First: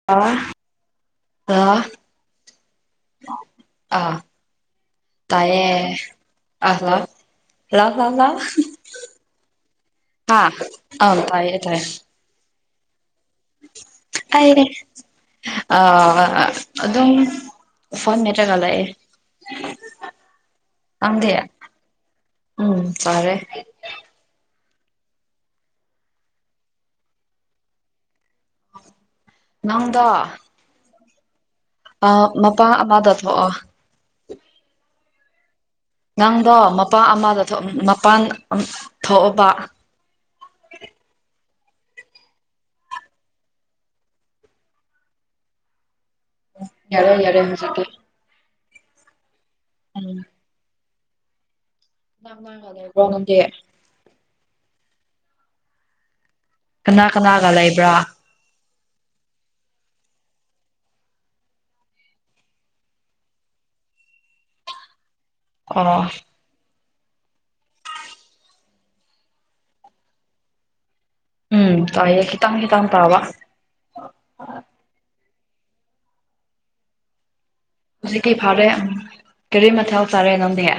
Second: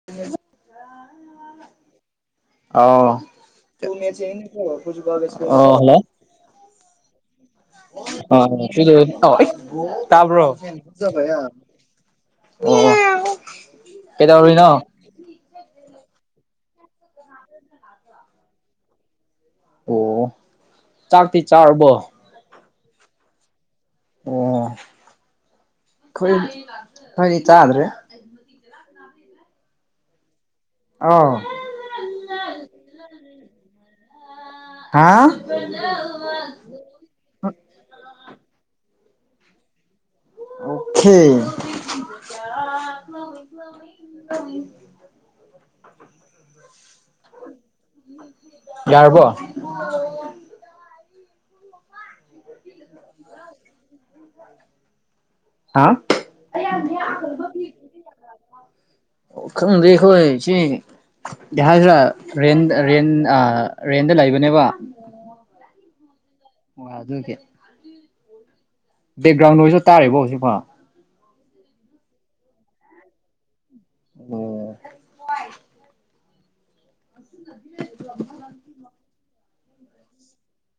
[unintelligible] ꯑꯧ ꯑ [unintelligible] ꯑꫭ ꯇꯥꯏꯌꯦ ꯍꯜꯂꫭ [unintelligible] ꯂ ꯂ ꯂ [unintelligible] ꯇꯥꯕ꯭ꯔꯣ ꯍꯥ ꯑ ꯇꯥꯏꯌꯦ [unintelligible] ꯀꯩꯗꯧꯔꯤꯅꯣ ꯑꯩꯗꯤ ꯑꯥ ꯑꯗꯨꯝ ꯐꯣꯟ ꯃꯦꯠꯂꯒ ꯂꯩꯌꯦ ꯑꯣ ꯅꯪꯗꯤ ꯆꯥꯛꯇꯤ ꯆꯥꯔꯕꯣ ꯎꯝ ꯆꯥꯔꯦ ꯑꯣ ꯈꯣꯏ ꯈꯣꯏꯗꯤ ꯆꯥꯗ꯭ꯔꯤ ꯅꯪꯗꯣ ꯑꯧ ꯑ ꯃꯄꯥ ꯑꯃꯗ ꯊꯣꯛꯑꯣ ꯍꯥ ꯅꯪꯗꯣ ꯃꯄꯥ ꯑꯃꯗ ꯃꯄꯥꯥꯟ ꯊꯣꯛꯑꯣꯕ ꯑꯣꯀꯦ [inaudible] ꯌꯥꯔꯦ ꯌꯥꯔꯦ ꯍꯨꯖꯤꯛꯇꯤ ꯌꯥꯔꯕꯣ ꯎꯝ [unintelligible] ꯂꯩꯕ꯭ꯔꫭ ꯅꯗꯤ ꯍꯥ ꯀꯅꯥ ꯀꯅꯥꯒ ꯂꯩꯕ꯭ꯔꯥ ꯈꯪꯗꯦ ꯑꯈꫭꯏ ꯏꯆꯦ [unintelligible] ꯍꯥꯏꯁꯤꯔ ꯔꯦꯟ ꯔꯦꯟ ꯔꯦꯟꯗ ꯂꯩꯕꯅꯦꯕ ꯑꯣ [unintelligible] ꯑꯗꯨꯒꯤ ꯕꯦꯛꯒ꯭ꯔꯥꯎꯟꯗ ꯑꯣꯏꯁꯨ ꯇꯥꯔꯤꯕꯣ ꯍꯧꯖꯤꯛ ꯐꯥꯎ ꯎꯝ ꯇꯥꯏꯌꯦ ꯈꯤꯇꯪ ꯈꯤꯇꯪ ꯇꯥꯕ ꯑꯣ ꯍꯧꯖꯤꯛꯇꯤ ꯐꯔꯦ ꯎꯝ ꯀꯔꯤ ꯃꯊꯦꯜ ꯆꯥꯔꯦ ꯅꯪꯗꯤ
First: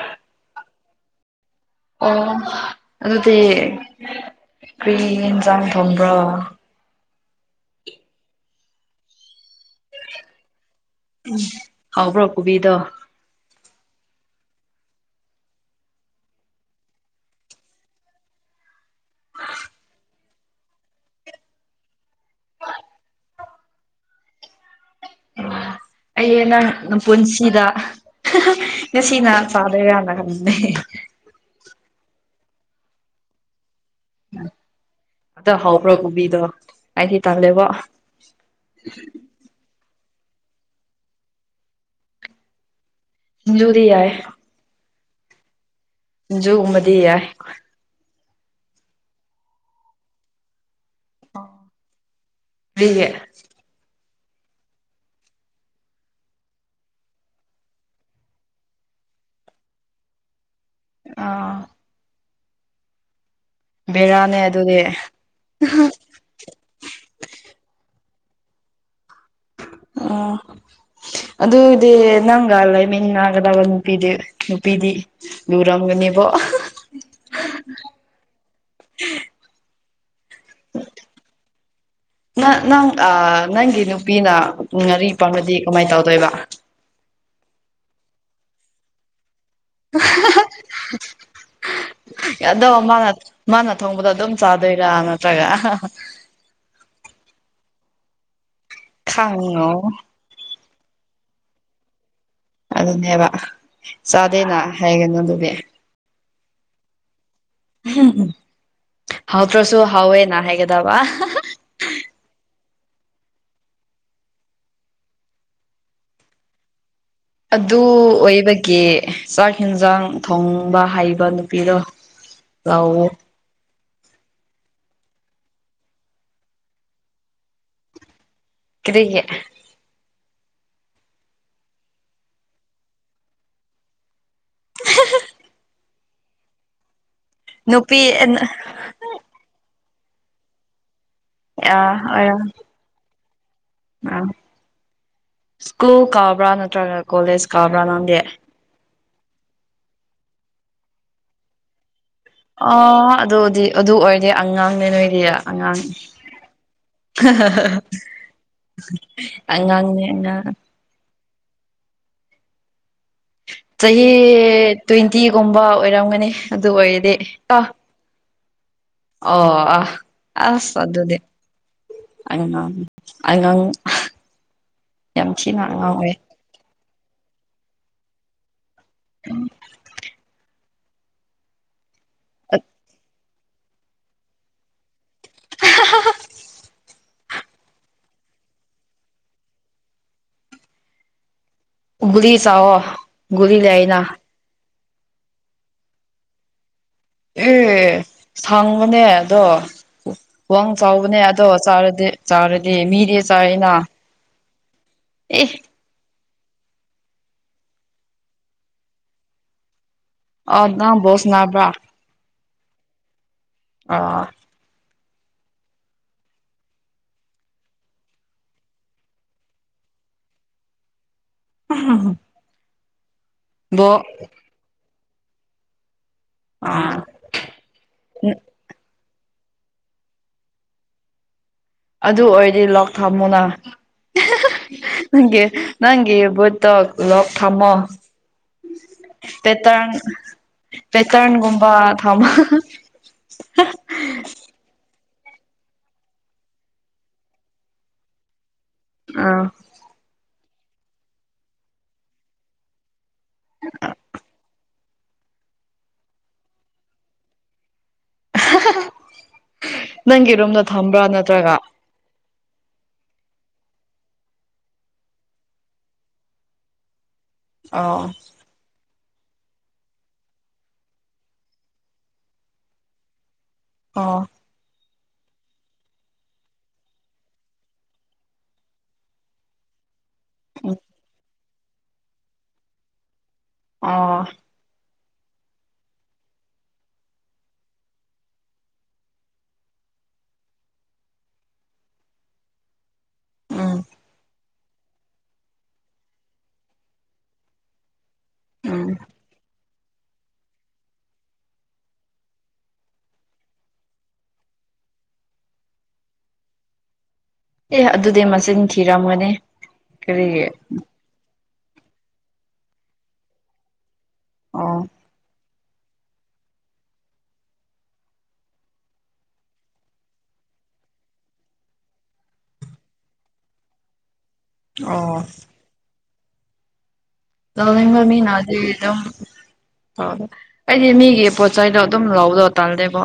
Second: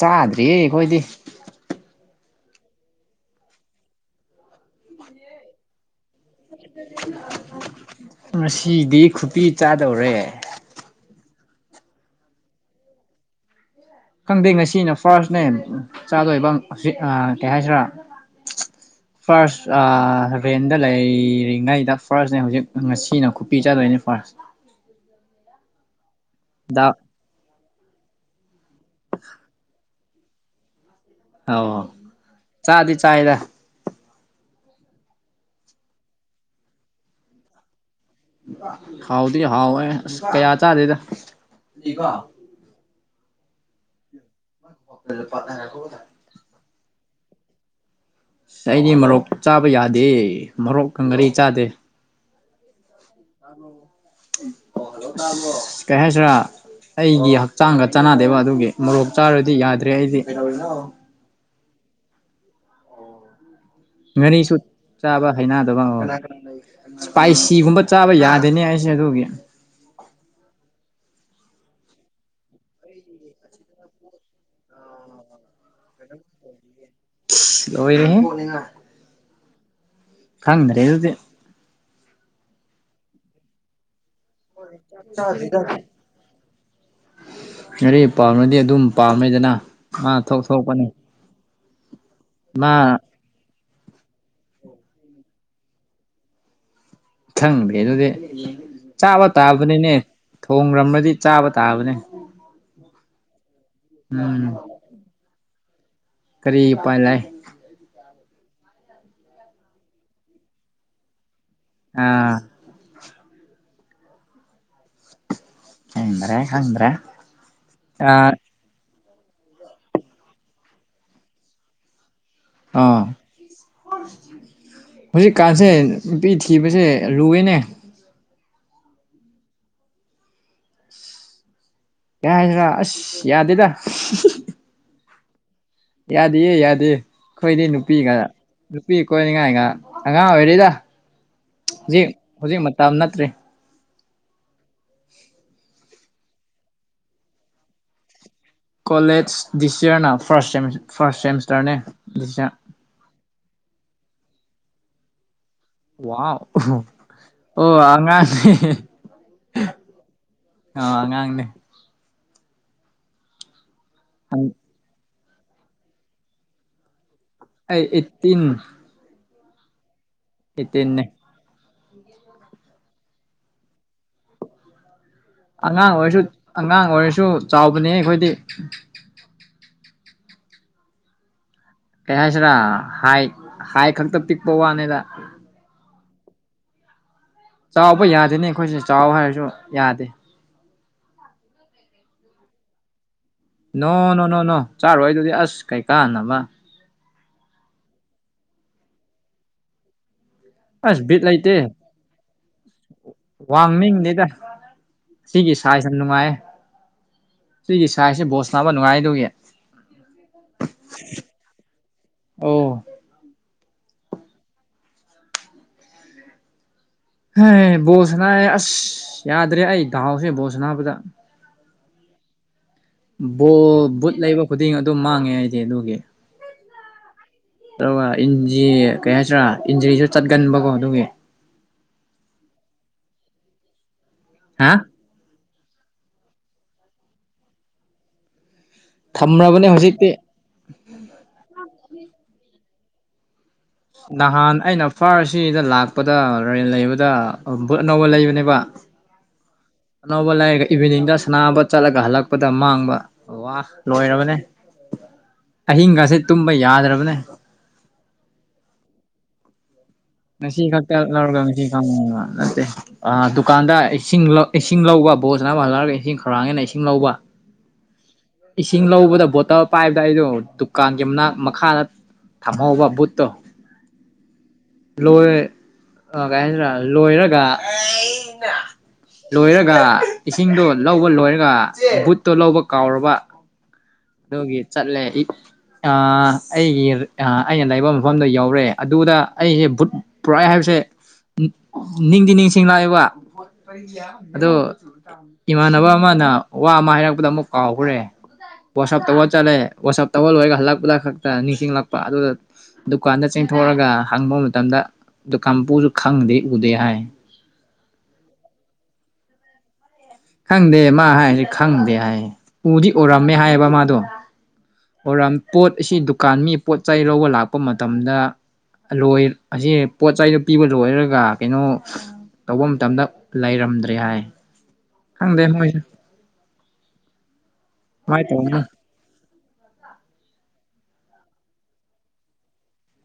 ꯆꯥꯗ꯭ꯔꯤ ꯑꯩꯈꯣꯏꯗꯤ ꯑꯣ ꯑꯗꯨꯗꯤ ꯀ꯭ꯔꯤ ꯏꯟꯖꯥꯡ ꯊꯣꯡꯕ꯭ꯔꯣ [unintelligible] ꯉꯁꯤꯗꯤ ꯈꯨꯄꯤ ꯆꯥꯗꯧꯔꯦ [unintelligible] ꯍꯥꯎꯕ꯭ꯔꯣ ꯈꯨꯕꯤꯗꯣ ꯈꯪꯗꯦ ꯉꯁꯤꯅ ꯐꯥꯔꯁꯅꯦ ꯆꯥꯗꯣꯏꯕ ꯀꯩ ꯍꯥꯏꯁꯤꯔ ꯐꯥꯔꯁ ꯔꯦꯟꯗ ꯂꯩꯔꯤꯉꯩꯗ ꯐꯥꯔꯁꯅꯦ ꯍꯧꯖꯤꯛ ꯉꯁꯤꯅ ꯈꯨꯄꯤ ꯆꯗꯣꯏꯅꯤ ꯐꯥꯔꯁ [unintelligible] ꯑꯩꯗꯤ ꯅꯪ ꯗꯥꯛ ꯅꯄꯨꯟꯁꯤꯗ [unintelligible] ꯉꯁꯤ ꯉꯥ ꯆꯥꯗꯣꯏꯔꯅ ꯍꯪꯕꯅꯦ꯫ ꯑꯧ ꯆꯥꯗꯤ ꯆꯥꯏꯗ꯫ ꯎꯝ ꯇ ꯍꯥꯎꯕ꯭ꯔ ꯀꯨꯕꯤꯗꯣ ꯑꯩꯗꯤ ꯇꯜꯂꯦꯕꯣ꯫ [unintelligible] ꯍꯥꯎꯗꯤ ꯍꯥꯎꯋꯦ ꯑꯁ [unintelligible] ꯀꯌꯥ ꯆꯥꯗꯦꯗ ꯅꯤꯀꯣ꯫ ꯑꯗꯨꯗꯤ ꯌꯥꯏꯌꯦ꯫ [unintelligible] ꯁꯤꯡꯖꯨꯒꯨꯝꯕꯗꯤ ꯌꯥꯏ꯫ ꯑꯩꯗꯤ ꯃꯣꯔꯣꯛ ꯆꯥꯕ ꯌꯥꯗꯦ ꯃꯣꯔꯣꯛꯀ ꯉꯥꯔꯤ ꯆꯥꯗꯦ꯫ ꯀꯩꯒꯤ꯫ ꯇꯥꯕꯔꯣ [unintelligible] ꯑꯣ ꯍꯜꯂꯣ ꯇꯥꯕꯔꯣ ꯀꯩ ꯍꯥꯏꯖꯤꯔꯥ꯫ [unintelligible] ꯑꯩꯒꯤ ꯍꯛꯆꯥꯡꯒ ꯆꯥꯟꯅꯗꯦꯕ ꯑꯗꯨꯒꯤ ꯃꯣꯔꯣꯛ ꯆꯥꯔꯗꯤ ꯌꯥꯗ꯭ꯔꯦ ꯑꯩꯗꯤ ꯀꯩꯗꯧꯔꯤꯅꯣ꯫ ꯑꯥ꯫ ꯕꯦꯔꯥꯅꯦ ꯉꯥꯔꯤꯁꯨ ꯑꯗꯨꯗꯤ ꯆꯥꯕ ꯍꯩꯅꯗꯕ ꯀꯅꯥ ꯀꯅꯥ ꯂꯩ [unintelligible] ꯏꯁꯄꯥꯏꯁꯤꯒꯨꯝꯕ ꯆꯥꯕ ꯌꯥꯗꯦꯅꯦ ꯑꯩꯁꯦ ꯑꯗꯨꯒꯤ꯫ ꯑꯣ꯫ ꯑꯗꯨꯗꯤ ꯅꯪꯒ ꯂꯩꯃꯤꯟꯅꯒꯗꯕ ꯅꯨꯄꯤꯗꯤ ꯅꯨꯄꯤꯗꯤ ꯂꯨꯔꯝꯒꯅꯤꯕꯣ꯫ ꯂꯣꯏꯔꯦꯍꯦ [unintelligible] ꯈꯪꯗ꯭ꯔꯦ ꯑꯗꯨꯗꯤ꯫ ꯅ ꯅꯪ ꯑ ꯅꯪꯒꯤ ꯅꯨꯄꯤꯅ ꯉꯥꯔꯤ ꯄꯥꯝꯂꯗꯤ ꯀꯃꯥꯏ ꯇꯧꯗꯣꯏꯕ꯫ ꯉꯔꯤ ꯄꯥꯝꯂꯗꯤ ꯑꯗꯨꯝ ꯄꯥꯝꯃꯦꯗꯅ ꯃꯥ ꯊꯣꯛ ꯊꯣꯛꯄꯅꯦ꯫ ꯑꯗꯣ ꯃꯥꯅ ꯃꯥꯅ ꯊꯣꯡꯕꯗ ꯑꯗꯨꯝ ꯆꯥꯗꯣꯏꯔꯥ ꯅꯠꯇ꯭ꯔꯒ ꯑꯍꯥ ꯑꯍꯥ꯫ ꯈꯪꯗꯦ ꯑꯗꯨꯗꯤ ꯆꯥꯕ ꯈꯪꯉꯣ ꯇꯥꯕꯅꯤꯅꯦ ꯊꯣꯡꯂꯝꯔꯗꯤ ꯆꯥꯕ ꯇꯥꯕꯅꯦ꯫ ꯑꯗꯨꯅꯦꯕ ꯎꯝ ꯆꯥꯗꯦꯅ ꯍꯥꯏꯒꯅꯨ ꯑꯗꯨꯗꯤ꯫ ꯀꯔꯤ ꯎꯄꯥꯏ ꯂꯩ꯫ ꯍꯥꯎ ꯇ꯭ꯔꯁꯨ ꯍꯥꯎꯋꯦꯅꯥ ꯍꯥꯏꯒꯗꯕ꯫ ꯑꯥ꯫ ꯈꯪꯗ꯭ꯔꯦ ꯈꯪꯗ꯭ꯔꯦ꯫ ꯑꯗꯨ ꯑꯥ ꯑꯣꯏꯕꯒꯤ ꯆꯥꯛ ꯍꯦꯟꯁꯥꯡ ꯊꯣꯡꯕ ꯍꯩꯕ ꯅꯨꯄꯤꯗꯣ ꯑꯥ꯫ ꯂꯧꯋꯣ [unintelligible] ꯍꯧꯖꯤꯛꯀꯥꯟꯁꯦ ꯅꯨꯄꯤ ꯊꯤꯕꯁꯦ ꯂꯨꯋꯦꯅꯦ꯫ ꯀꯔꯤꯒꯤ꯫ ꯀꯩ ꯍꯥꯏꯁꯤꯔ ꯑꯁ ꯌꯥꯗꯦꯗ꯫ [unintelligible] ꯌꯥꯗꯤꯌꯦ ꯌꯥꯗꯦ ꯑꯩꯈꯣꯏꯗꯤ ꯅꯨꯄꯤ ꯅꯨꯄꯤꯒ꯫ ꯅꯨꯄꯤ ꯀꯣꯏꯅꯤꯡꯉꯥꯏꯉ ꯑꯉꯥꯡ ꯑꯣꯏꯔꯤꯗ ꯑꯥ ꯍꯧꯖꯤꯛ ꯑꯣꯏꯔꯝ ꯍꯧꯖꯤꯛ ꯃꯇꯝ ꯅꯠꯇ꯭ꯔꯤ꯫ [unintelligible] [inaudible] ꯁ꯭ꯀꯨꯜ ꯀꯥꯕ꯭ꯔꯥ ꯅꯠꯇ꯭ꯔꯒ ꯀꯣꯂꯦꯖ ꯀꯥꯕ꯭ꯔꯥ ꯅꯪꯗꯤ꯫ ꯀꯣꯂꯦꯖ ꯗꯤꯁꯤꯌꯥꯔꯅ ꯐꯥꯔꯁ ꯁꯦꯃꯤ ꯐꯥꯔꯁ ꯁꯦꯃꯤꯁꯇꯔꯅꯦ ꯗꯤꯖꯥ ꯑꯣ ꯑꯗꯨꯗꯤ ꯑꯗꯨ ꯑꯣꯏꯔꯗꯤ ꯑꯉꯥꯡꯅꯦ ꯅꯣꯏꯗꯤ ꯑꯉꯥꯡꯅꯤ꯫ ꯋꯥꯎ ꯑꯣ ꯑꯉꯥꯡꯅꯦ ꯑꯉꯥꯡꯅꯦ ꯑꯉꯥꯡ꯫ ꯑ ꯑꯉꯥꯡꯅꯦ꯫ ꯆꯍꯤ ꯑꯩ ꯇ꯭ꯋꯦꯟꯇꯤꯒꯨꯝꯕ ꯑꯣꯏꯔꯝꯒꯅꯤ ꯑꯗꯨ ꯑꯣꯏꯔꯗꯤ꯫ ꯑ ꯑꯩ ꯑꯦꯠꯇꯤꯟ ꯑꯣ ꯑ ꯑꯁ ꯑꯩꯠꯇꯤꯟꯅꯦ ꯑꯗꯨꯗꯤ ꯑꯩꯉꯥꯡ ꯑꯩꯉꯡ [unintelligible] ꯑꯉꯥꯡ ꯑꯣꯏꯔꯁꯨ ꯑꯉꯥꯡ ꯑꯣꯏꯔꯁꯨ ꯆꯥꯎꯕꯅꯦ ꯑꯩꯈꯣꯏꯗꯤ ꯎꯝ ꯀꯩ ꯍꯥꯏꯁꯤꯔꯥ ꯍꯥꯏ ꯍꯥꯏ ꯈꯛꯇ ꯄꯤꯛꯄ ꯋꯥꯅꯦꯗ꯫ ꯆꯥꯎꯕ ꯌꯥꯗꯦꯅꯤ ꯑꯩꯈꯣꯏꯁꯦ ꯆꯥꯎ ꯍꯥꯏꯔꯁꯨ ꯌꯥꯗꯦ꯫ ꯒꯨꯂꯤ ꯆꯥꯑꯣ ꯅꯣ ꯅꯣ ꯅꯣ ꯅꯣ ꯆꯥꯔꯣꯏ ꯑꯗꯨꯗꯤ ꯑꯁ ꯀꯩꯀꯥꯟꯅꯕꯥ ꯑꯦ ꯁꯥꯡꯕꯅꯦ ꯑꯗꯣ ꯋꯥꯡ ꯑꯁ ꯆꯥꯎꯕꯅꯦ ꯕꯤꯠ ꯑꯗꯣ ꯂꯩꯇꯦ ꯆꯥꯔꯗꯤ ꯆꯥꯔꯗꯤ ꯃꯤꯗꯤ ꯆꯥꯏꯅꯥ ꯈꯪꯗꯦꯗ ꯁꯤꯒꯤ ꯁꯥꯏꯖ ꯌꯥꯝ ꯅꯨꯡꯉꯥꯏ ꯁꯤꯒꯤ ꯁꯥꯏꯖꯁꯦ ꯕꯣꯁ ꯇꯥꯕ ꯅꯨꯡꯉꯥꯏꯗꯨꯒꯤ ꯑ ꯅꯪ ꯕꯣꯁ ꯁꯥꯟꯅꯕ꯭ꯔꯥ ꯑꯣ ꯑ ꯍ ꯕꯣꯁꯁꯅꯥꯑꯦ ꯑꯁ ꯌꯥꯗ꯭ꯔꯦ ꯑꯩ ꯗꯥꯎꯁꯦ ꯕꯣꯁꯁꯅꯥꯕꯗꯥ ꯍ ꯍ [unintelligible] ꯕꯣ ꯕꯨꯠ ꯂꯩꯕ ꯈꯨꯗꯤꯡ ꯑꯗꯨꯝ ꯃꯥꯡꯉꯦ ꯍꯥꯏꯗꯤ ꯑꯗꯨꯒꯤ ꯑꯥ ꯑꯗꯨꯒ ꯏꯟꯖꯤ ꯀꯩ ꯍꯥꯏꯁꯤꯔꯥ ꯏꯟꯖꯤꯔꯤꯁꯨ ꯆꯠꯀꯟꯕꯀꯣ ꯑꯗꯨꯒꯤ ꯑꯗꯨ ꯑꯣꯏꯔꯗꯤ ꯂꯣꯛ ꯊꯝꯃꯨꯅ ꯍꯥ ꯅꯪꯒꯤ ꯅꯪꯒꯤ ꯕꯨꯠꯇꯣ ꯂꯣꯛ ꯊꯃꯣ ꯊꯝꯔꯕꯅꯦ ꯄꯦꯇꯥꯔꯟ ꯍꯧꯖꯤꯛꯇꯤ ꯄꯦꯇꯔꯟꯒꯨꯝꯕ ꯊꯃ ꯅꯍꯥꯟ ꯑꯩꯅ ꯐꯥꯔꯁꯤꯗ ꯂꯥꯛꯄꯗ ꯔꯦꯟ ꯂꯩꯕꯗ ꯕꯨꯠ ꯑꯅꯧꯕ ꯂꯩꯕꯅꯦꯕꯥ ꯑꯥ ꯑꯅꯧꯕ ꯂꯥꯏꯔꯒ ꯏꯚꯤꯅꯤꯡꯗ ꯁꯅꯥꯕ ꯆꯠꯂꯒ ꯍꯜꯂꯛꯄꯗ ꯃꯥꯡꯕ ꯋꯥ ꯂꯣꯏꯔꯕꯅꯦ꯫ ꯑꯍꯤꯡꯒꯁꯦ ꯇꯨꯝꯕ ꯌꯥꯗ꯭ꯔꯕꯅꯦ꯫ ꯅꯪꯒꯤ ꯉꯁꯤ ꯔꯨꯝꯗ ꯈꯛꯇ ꯊꯝꯕ꯭ꯔꯥ ꯂꯧꯔꯒ ꯅꯠꯇ꯭ꯔꯒ ꯉꯁꯤ ꯈꯪꯕ ꯅꯠꯇꯦ ꯑ ꯗꯨꯀꯥꯟꯗ ꯏꯁꯤꯡ ꯂꯧ ꯏꯁꯤꯡ ꯂꯧꯕ ꯕꯣꯜ ꯁꯥꯟꯅꯥꯕ ꯍꯜꯂꯛꯔꯒ ꯏꯁꯤꯡ ꯈꯧꯔꯥꯡꯉꯦꯅ ꯏꯁꯤꯡ ꯂꯧꯕ ꯑꯣ ꯑꯣ ꯏꯁꯤꯡ ꯂꯧꯕꯗ ꯕꯣꯇꯜ ꯄꯥꯏꯕꯗ ꯑꯩꯗꯣ ꯗꯨꯀꯥꯟꯒꯤ ꯃꯅꯥꯛ ꯃꯈꯥꯗ ꯊꯥꯝꯍꯧꯕ ꯕꯨꯠꯇꯣ ꯑꯣ ꯂꯣꯏꯔꯦ ꯑ ꯀꯩ ꯍꯥꯏꯗꯨꯏꯅꯣ ꯂꯣꯏꯔꯒ ꯑꯩꯅꯥ ꯂꯣꯏꯔꯒ ꯏꯁꯤꯡꯗꯣ ꯎꯝ ꯂꯧꯕ ꯂꯣꯏꯔꯒ ꯕꯨꯠꯇꯣ ꯂꯧꯕ ꯀꯥꯎꯔꯕ ꯑꯣ ꯑꯗꯨꯒꯤ ꯆꯠꯂꯦ ꯑꯩ ꯑ ꯑꯩꯒꯤ ꯑꯩꯅ ꯂꯩꯕ ꯃꯐꯝꯗ ꯌꯧꯔꯦ ꯑꯗꯨꯗ ꯑꯩꯁꯦ ꯕꯨꯠ ꯄꯨꯔꯛꯑꯦ ꯍꯥꯏꯕꯁꯦ ꯅꯤꯡꯗꯤ ꯅꯤꯡꯁꯤꯡ ꯂꯥꯛꯑꯦꯕ ꯎꯝ ꯑꯗꯣ ꯏꯃꯥꯟꯅꯕ ꯑꯃꯅ ꯋꯥ ꯑꯃ ꯍꯥꯏꯔꯛꯄꯗ ꯑꯃꯨꯛ ꯀꯥꯎꯈ꯭ꯔꯦ? ꯎꯝ ꯋꯥꯁꯞ ꯇꯧꯕꯥ ꯆꯠꯂꯦ ꯋꯥꯁꯞ ꯇꯧꯕꯥꯂꯣꯏꯔꯒ ꯍꯜꯂꯛꯄꯈꯛꯇ ꯅꯤꯡꯁꯤꯡꯂꯛꯄ ꯑꯗꯨꯗ ꯗꯨꯀꯥꯟꯗ ꯆꯦꯡꯊꯣꯛꯑꯒ ꯍꯪꯕ ꯃꯇꯝꯗ ꯑꯗꯣ ꯀꯥꯡꯄꯨꯁꯨ ꯈꯪꯗꯦ ꯎꯗꯦ ꯍꯥꯏ ꯑꯦ ꯑꯗꯨꯗꯤ ꯃꯆꯤꯟ ꯊꯤꯔꯝꯃꯅꯤ ꯈꯪꯗꯦ ꯃꯥ ꯍꯥꯏꯁꯦ ꯈꯪꯗꯦ ꯍꯥꯏꯌꯦ ꯎꯗꯤ ꯎꯔꯝꯃꯦ ꯍꯥꯏꯌꯦꯕ ꯃꯥꯗꯣ ꯑꯣ ꯑꯣꯔꯝ ꯄꯣꯠ ꯑꯁꯤ ꯗꯨꯀꯥꯟ ꯃꯤ ꯄꯣꯠ ꯆꯩ ꯂꯧꯕ ꯂꯥꯛꯄ ꯃꯇꯝꯗ ꯑꯂꯣꯏ ꯑꯁꯤ ꯄꯣꯠ ꯆꯩꯗꯣ ꯄꯤꯕ ꯂꯣꯏꯔꯒ ꯀꯩꯅꯣ ꯇꯧꯕ ꯃꯇꯝꯗ ꯂꯩꯔꯝꯗ꯭ꯔꯦ ꯍꯥꯏ ꯑꯣ ꯍꯣꯏ ꯇꯧꯅꯤꯡꯕ ꯀꯃꯥꯏꯅ ꯃꯤꯅꯗꯤ ꯇꯧꯕꯅꯣ ꯗꯨꯝ ꯑꯗ ꯑꯩꯗꯤ ꯃꯤꯒꯤ ꯄꯣꯠꯆꯩꯗꯣ ꯑꯗꯨꯝ ꯂꯧꯕꯗꯣ ꯇꯥꯜꯂꯦꯕꯣ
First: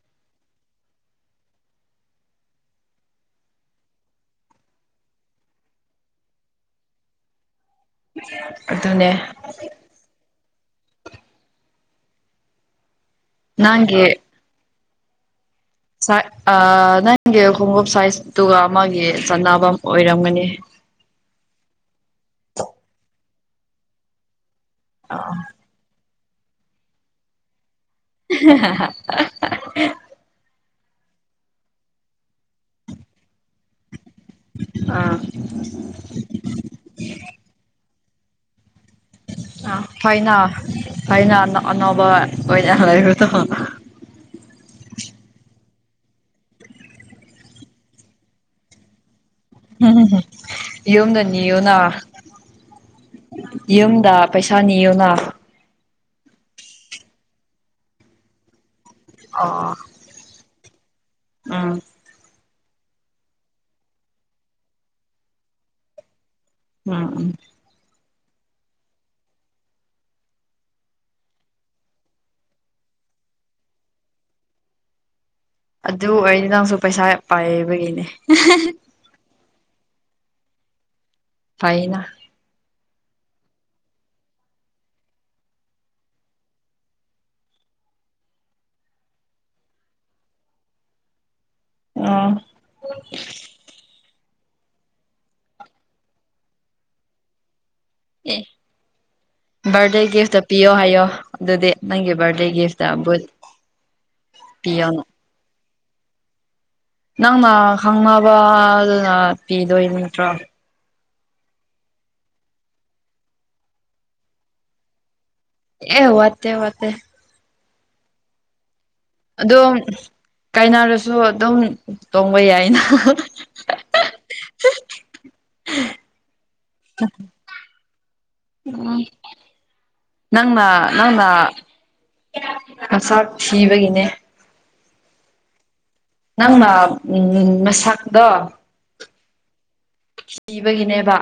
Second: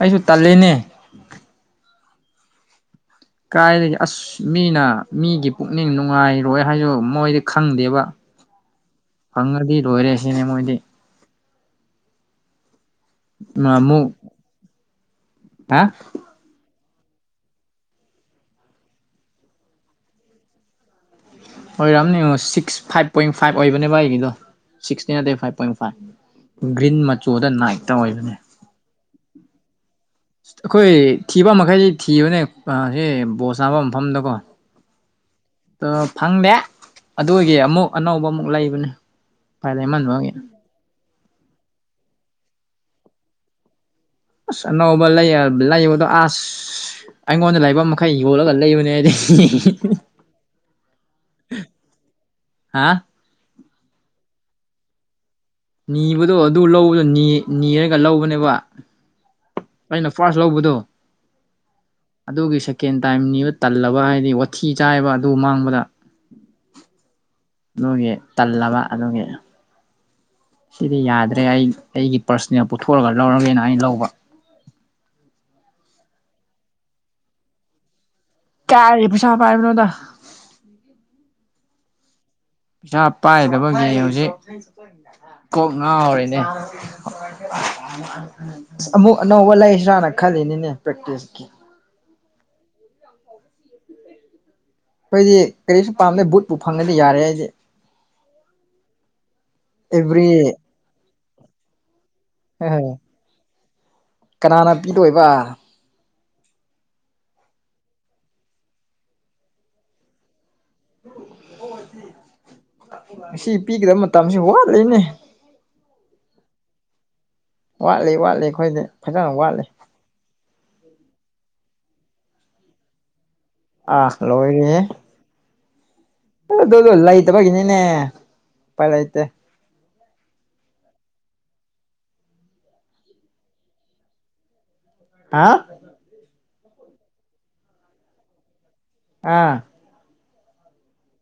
ꯑꯩꯁꯨ ꯇꯂꯦꯅꯦ ꯀꯥꯏꯗꯒꯤ ꯑꯁ ꯃꯤꯅ ꯃꯤꯒꯤ ꯄꯨꯛꯅꯤꯡ ꯅꯨꯡꯉꯥꯏꯔꯣꯏ ꯍꯥꯏꯁꯨ ꯃꯣꯏꯗꯤ ꯈꯪꯗꯦꯕ ꯑꯗꯨꯅꯦ ꯐꯪꯉꯗꯤ ꯂꯣꯏꯔꯦ ꯁꯤꯅꯦ ꯃꯣꯏꯗꯤ ꯅꯍꯥꯟꯃꯨꯛ ꯅꯪꯒꯤ ꯍꯥ ꯑ ꯅꯪꯒꯤ ꯈꯣꯡꯎꯞ ꯁꯥꯏꯖꯇꯨꯒ ꯑꯃꯒꯤ ꯆꯥꯟꯅꯕꯝ ꯑꯣꯏꯔꯝꯒꯅꯤ ꯍꯣꯏꯔꯥꯝꯅꯤ ꯌꯦꯡꯉꯣ ꯁꯤꯛꯁ ꯐꯥꯏꯚ ꯄꯣꯏꯟ ꯐꯥꯏꯚ ꯑꯣꯏꯕꯅꯦꯕ ꯑꯩꯒꯤꯗꯣ ꯁꯤꯛꯁꯇꯤ ꯅꯠꯇꯦ ꯐꯥꯏꯚ ꯄꯣꯏꯟ ꯐꯥꯏꯚ ꯒ꯭ꯔꯤꯟ ꯃꯆꯨꯗ ꯅꯥꯏꯟ [unintelligible] ꯑꯩꯈꯣꯏ ꯊꯤꯕ ꯃꯈꯩꯗꯤ ꯊꯤꯕꯅꯦ ꯑ ꯍ ꯕꯣꯜ ꯁꯥꯟꯕꯝ ꯃꯐꯝꯗꯀꯣ ꯑ ꯑꯥ ꯐꯪꯗꯦ ꯑꯗꯨꯒꯤ ꯑꯃꯨꯛ ꯑꯅꯧꯕ ꯑꯃꯨꯛ ꯂꯩꯕꯅꯦ ꯑ ꯎꯄꯥꯏ ꯂꯩꯃꯟꯕꯒꯤ ꯐꯩꯅ ꯐꯩꯅ ꯅ ꯑꯅꯧꯕ ꯑꯣꯏꯅ ꯂꯩꯔꯣꯗꯥꯀꯣ ꯑꯁ ꯑꯅꯧꯕ ꯂꯩ ꯑ ꯂꯩꯕꯗꯣ ꯑꯁ ꯑꯩꯉꯣꯟꯗ ꯂꯩꯕ ꯃꯈꯩ ꯌꯣꯜꯂꯒ ꯂꯩꯕꯅꯦ ꯍꯥꯏꯗꯤ ꯎꯝ ꯍꯨꯝ ꯍꯨꯝ ꯌꯣꯝꯗ ꯅꯤꯌꯣꯅꯥ ꯍꯥ ꯌꯨꯝꯗ ꯄꯩꯁꯥ ꯅꯤꯌꯨꯅ ꯅꯤꯕꯗꯣ ꯑꯗꯨ ꯂꯧꯕꯗꯣ ꯅꯤ ꯅꯤꯔꯒ ꯂꯧꯕꯅꯦꯕ ꯑꯥ ꯑꯩꯅ ꯐꯥꯔꯁ ꯂꯧꯕꯗꯣ ꯎꯝ ꯑꯗꯨꯒꯤ ꯁꯦꯀꯦꯟ ꯇꯥꯏꯝ ꯅꯤꯕ ꯇꯜꯂꯕ ꯍꯥꯏꯗꯤ ꯋꯥꯊꯤ ꯆꯥꯏꯕ ꯑꯗꯨ ꯃꯥꯡꯕꯗ ꯎꯝ ꯎꯝ ꯗꯨꯒꯤ ꯇꯜꯂꯕ ꯑꯗꯨꯒꯤ ꯁꯤꯗꯤ ꯌꯥꯗ꯭ꯔꯦ ꯑꯩ ꯑꯩꯒꯤ ꯄꯔꯁꯅꯦꯜ ꯄꯨꯊꯣꯛꯑꯒ ꯂꯧꯔꯒꯦꯅ ꯑꯩ ꯂꯧꯕ ꯑꯗꯨ ꯑꯣꯏꯔꯗꯤ ꯅꯪꯁꯨ ꯄꯩꯁꯥ ꯄꯥꯏꯕꯒꯤꯅꯦ ꯀꯥꯏꯗꯩ ꯄꯩꯁꯥ ꯄꯥꯕꯅꯣꯗ ꯐꯥꯏꯅ ꯄꯩꯁꯥ ꯄꯥꯏꯗꯕꯒꯤ ꯍꯧꯖꯤꯛ ꯀꯣꯛ ꯉꯥꯎꯔꯤꯅꯦ ꯑꯁ ꯑꯃꯨꯛ ꯑꯅꯧꯕ ꯂꯩꯁ꯭ꯔꯥꯅ ꯈꯜꯂꯤꯅꯤꯅꯦ ꯄ꯭ꯔꯦꯛꯇꯤꯁꯀꯤ ꯑꯥ ꯑꯩꯈꯣꯏꯗꯤ ꯀꯔꯤꯁꯨ ꯄꯥꯝꯗ ꯕꯨꯠꯄꯨ ꯐꯪꯉꯗꯤ ꯌꯥꯔꯦ ꯑꯩꯗꯤ ꯑꯦ ꯕꯥꯔꯗꯦ ꯑꯦꯕ꯭ꯔꯤ ꯒꯤꯐꯇ ꯄꯤꯌꯣ ꯍꯥꯏꯌꯣ ꯑꯗꯨꯗꯤ ꯅꯪꯒꯤ ꯕꯔꯗꯦ ꯒꯤꯐꯠꯇ ꯕꯨꯠ ꯀꯅꯥꯅ ꯄꯤꯌꯣꯅ ꯄꯤꯗꯣꯏꯕ ꯅꯪꯅ ꯈꯪꯅꯕ ꯑꯗꯨꯅ ꯄꯤꯗꯣꯏ ꯅꯠꯇ꯭ꯔꯣ ꯁꯤ ꯄꯤꯒꯗꯕ ꯃꯇꯝꯁꯤ ꯋꯥꯠꯂꯤꯅꯦ ꯑꯦ ꯋꯥꯠꯇ ꯋꯥꯠꯇ ꯋꯥꯠꯂꯤ ꯋꯥꯠꯂꯤ ꯑꯩꯈꯣꯢꯗꯤ ꯑꯗꯣ ꯀꯥꯢꯅꯔꯁꯨ ꯑꯗꯨꯝ ꯇꯣꯡꯕ ꯌꯥꯢꯌꯦꯅ ꯑꯥ ꯂꯣꯢꯔꯦꯍꯦ ꯑꯗꯨꯂꯣ ꯂꯩꯇꯕꯒꯤꯅꯤꯅꯦ ꯎꯄꯥꯏ ꯎꯝ ꯂꯩꯇꯦ ꯅꯪꯅ ꯅꯪꯅ ꯃꯆꯥꯛ ꯊꯤꯕꯒꯤꯅꯦ ꯍꯥꯥ ꯅꯪꯅ ꯃꯁꯛꯇꯣ ꯑꯥ ꯁꯤꯕꯒꯤꯅꯦꯕ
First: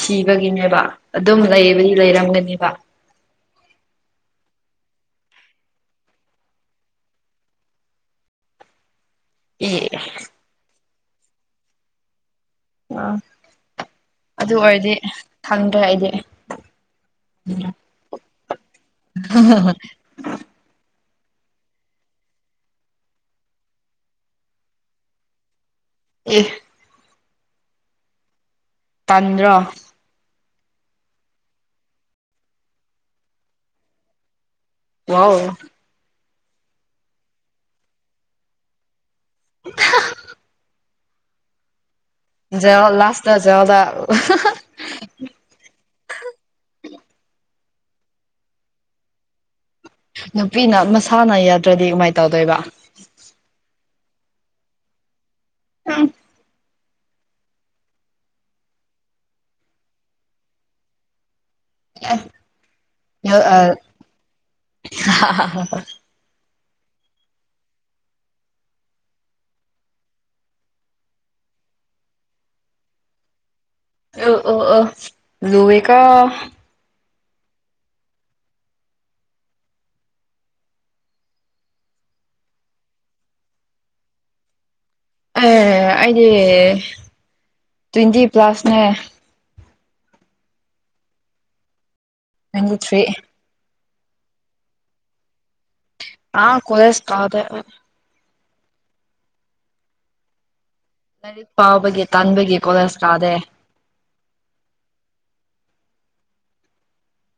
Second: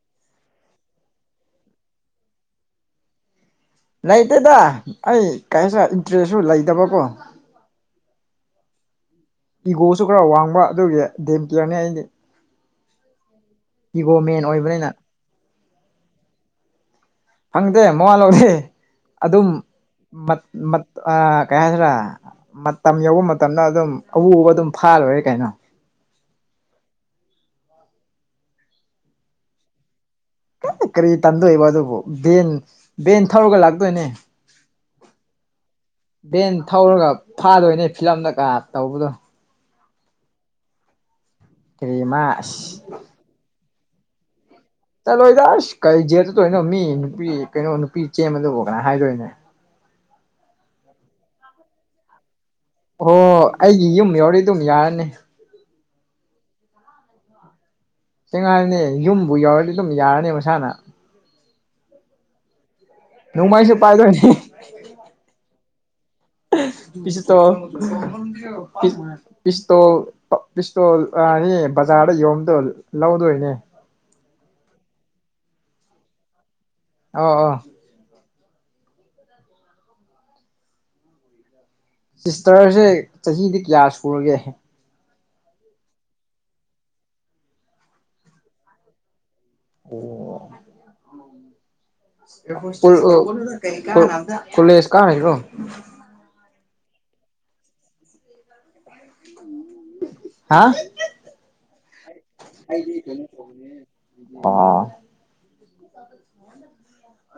ꯁꯤꯕꯒꯤꯅꯦꯕ ꯑꯗꯨꯝ ꯂꯩꯕꯗꯤ ꯂꯩꯔꯝꯒꯅꯦꯕ ꯂꯩꯇꯦꯗ ꯑꯩ ꯀꯩꯁꯨ ꯏꯟꯇꯔꯦꯁꯁꯨ ꯂꯩꯇꯕꯀꯣ ꯑꯦ ꯏꯒꯣꯁꯨ ꯈꯔ ꯋꯥꯡꯕ ꯑꯗꯨꯒꯤ ꯗꯦꯝꯇꯤꯌꯔꯅꯤ ꯑꯩꯗꯤ ꯑ ꯏꯒꯣ ꯃꯦꯟ ꯑꯗꯨ ꯑꯣꯏꯕꯅꯤꯅ ꯑꯣꯢꯔꯗꯤ ꯈꯪꯗ꯭ꯔꯦ ꯑꯩꯗꯤ ꯐꯪꯗꯦ ꯃꯉꯥ ꯂꯧꯗꯦ ꯑꯗꯨꯝ [unintelligible] ꯀꯩ ꯍꯥꯢꯗꯔꯥ ꯃꯇꯝ ꯌꯧꯕ ꯃꯇꯝꯗ ꯑꯗꯨꯝ ꯑꯎ ꯑꯎꯕ ꯑꯗꯨꯝ ꯐꯥꯔ ꯂꯣꯢꯔꯦ ꯀꯩꯅꯣ ꯑꯦ ꯇꯟꯗ꯭ꯔꯣ ꯀꯔꯤ ꯀꯔꯤ ꯇꯝꯗꯣꯢꯕꯨ ꯑꯗꯨꯕꯨ ꯚꯦꯟ ꯚꯦꯟ ꯊꯧꯔꯒ ꯂꯥꯛꯇꯣꯢꯅꯦ ꯋꯥꯎ ꯚꯦꯟ ꯊꯧꯔꯒ ꯐꯥꯗꯣꯢꯅꯦ ꯐꯤꯂꯝꯗ ꯀ ꯇꯧꯕꯗꯣ [unintelligible] ꯀꯔꯤꯃ [unintelligible] ꯆꯠꯂꯣꯢꯗ ꯑꯁ ꯀꯔꯤ ꯖꯦꯠ ꯆꯠꯇꯣꯢꯅꯣ ꯃꯤ ꯅꯨꯄꯤ ꯀꯩꯅꯣ ꯅꯨꯄꯤ ꯆꯦꯟꯃꯗꯕ ꯀꯅꯥ ꯍꯥꯢꯗꯣꯢꯅꯦ ꯅꯨꯄꯤꯅ ꯃꯁꯥꯅ ꯌꯥꯗ꯭ꯔꯗꯤ ꯀꯃꯥꯢꯅ ꯇꯧꯗꯣꯢꯕ ꯑꯣ ꯑꯩꯒꯤ ꯌꯨꯝ ꯌꯥꯎꯔꯤ ꯑꯗꯨꯝ ꯌꯥꯔꯅꯤ [unintelligible] ꯆꯦꯡꯉꯥꯢꯔꯅꯦ ꯌꯨꯝꯕꯨ ꯌꯥꯎꯔꯗꯤ ꯑꯗꯨꯝ ꯌꯥꯔꯅꯤ ꯃꯁꯥꯅ ꯑꯦ ꯅꯣꯡꯃꯥꯢꯁꯨ ꯄꯥꯢꯗꯣꯢꯅꯦ [unintelligible] ꯄꯤꯁꯨꯇꯣꯜ ꯄꯤꯁ ꯄꯤꯁꯇꯣꯜ ꯄꯤꯁꯇꯣꯜ ꯑꯅꯤ ꯕꯖꯥꯔꯗ ꯌꯣꯟꯕꯗ ꯂꯧꯗꯣꯢꯅꯦ ꯑꯧ ꯑꯧ ꯑꯧ ꯂꯨꯋꯦ ꯀꯣ ꯑꯣ ꯑꯣ [inaudible] [inaudible] ꯁꯤꯁꯇꯔꯁꯦ ꯆꯍꯤꯗꯤ ꯀꯌꯥ ꯁꯨꯔꯒꯦ ꯑꯦ ꯑꯩꯗꯤ ꯇ꯭ꯋꯦꯟꯇꯤ ꯄ꯭ꯂꯁꯅꯦ ꯑꯣ ꯇ꯭ꯋꯦꯟꯇꯤ ꯊ꯭ꯔꯤ [unintelligible] ꯀꯣꯂꯦꯖ ꯀꯥꯔꯤꯔꯣ ꯑꯥ ꯀꯣꯂꯦꯖ ꯀꯥꯗꯦ ꯑꯩ [unintelligible] ꯍꯥ ꯂꯥꯏꯔꯤꯛ ꯄꯥꯕꯒꯤ ꯇꯟꯕꯒꯤ ꯀꯣꯂꯦꯖ ꯀꯥꯗꯦ ꯑꯥ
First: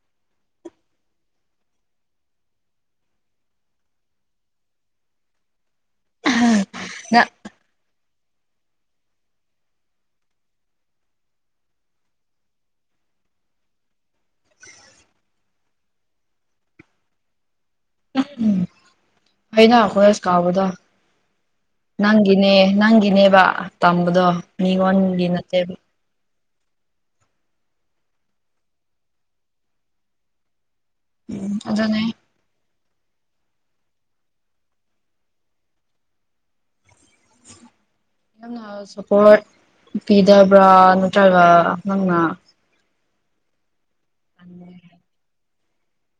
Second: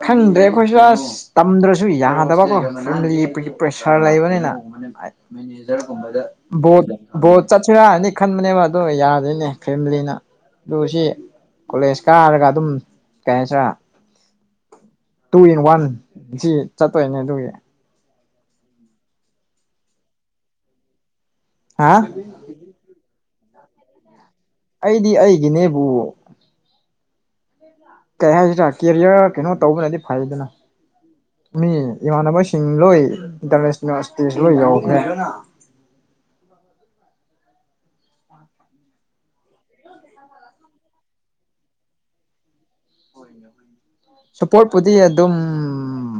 ꯈꯪꯗ꯭ꯔꯦ ꯑꯩꯈꯣꯏꯁꯨ ꯑꯁ ꯇꯝꯗ꯭ꯔꯁꯨ ꯌꯥꯗꯕꯀꯣ ꯌꯨꯝꯗꯒꯤ ꯄꯤ ꯄ꯭ꯔꯦꯁꯔ ꯂꯩꯕꯅꯤꯅ ꯑ ꯕꯣꯠ ꯅ ꯕꯣꯠ ꯆꯠꯁꯦꯔꯥꯅꯗꯤ ꯈꯟꯕꯅꯦꯕ ꯑꯗꯨ ꯌꯥꯗꯦꯅꯦ ꯐꯦꯃꯤꯂꯤꯅ ꯇꯨ ꯁꯤ ꯀꯣꯂꯦꯖ ꯀꯥꯔꯒ ꯑꯗꯨꯝ ꯀꯩ ꯍꯥꯏꯁꯤꯔ ꯇꯨ ꯏꯟ ꯋꯥꯟ ꯁꯤ ꯆꯠꯇꯣꯏꯅꯦ ꯑꯗꯨꯒꯤ ꯐꯩꯅꯥ ꯀꯣꯂꯦꯁ ꯀꯥꯕꯗꯣ ꯍꯥ ꯅꯪꯒꯤꯅꯦ ꯅꯪꯒꯤꯅꯦꯕ ꯇꯝꯕꯗꯣ ꯑꯩꯗꯤ ꯃꯤꯉꯣꯟꯒꯤ ꯅꯠꯇꯦꯕ ꯑꯩꯒꯤꯅꯦꯕꯨ ꯀꯩ ꯍꯥꯏꯁꯤꯔ ꯀꯦꯔꯤꯌꯔ ꯀꯩꯅꯣ ꯇꯧꯕꯅꯗꯤ ꯐꯩꯗꯅ ꯃꯤ ꯑꯗꯨꯅꯦ ꯏꯃꯥꯟꯅꯕ ꯁꯤ ꯁꯤꯡ ꯂꯣꯏ ꯏꯟꯇꯔꯅꯦꯁꯅꯦꯜ ꯏꯁꯇꯦꯖ ꯂꯣꯏ ꯌꯧꯈ꯭ꯔꯦ [inaudible] ꯅꯪꯅ ꯁꯄꯣꯔꯠ ꯄꯤꯗꯕ꯭ꯔꯥ ꯅꯠꯇ꯭ꯔꯒ ꯅꯪꯅ ꯁꯣꯄꯣꯔꯠꯄꯨꯗꯤ ꯑꯗꯨꯝ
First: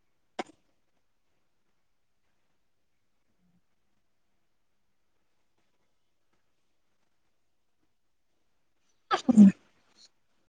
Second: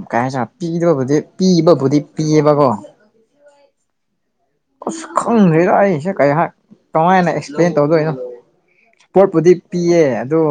ꯀꯩꯍꯥꯏꯁꯦꯔꯥ ꯄꯤꯗꯕꯨꯗꯤ ꯄꯤꯕꯕꯨꯗꯤ ꯄꯤꯌꯦꯕꯀꯣ ꯑꯁ ꯈꯪꯗ꯭ꯔꯤꯗ ꯑꯩꯒꯤꯁꯦ ꯀꯩ ꯍꯥꯏ ꯀꯃꯥꯏꯅ ꯑꯦꯛꯁꯄ꯭ꯂꯦꯟ ꯇꯧꯗꯣꯏꯅꯣ ꯄꯣꯔꯠꯄꯨꯗꯤ ꯄꯤꯌꯦ ꯑꯗꯣ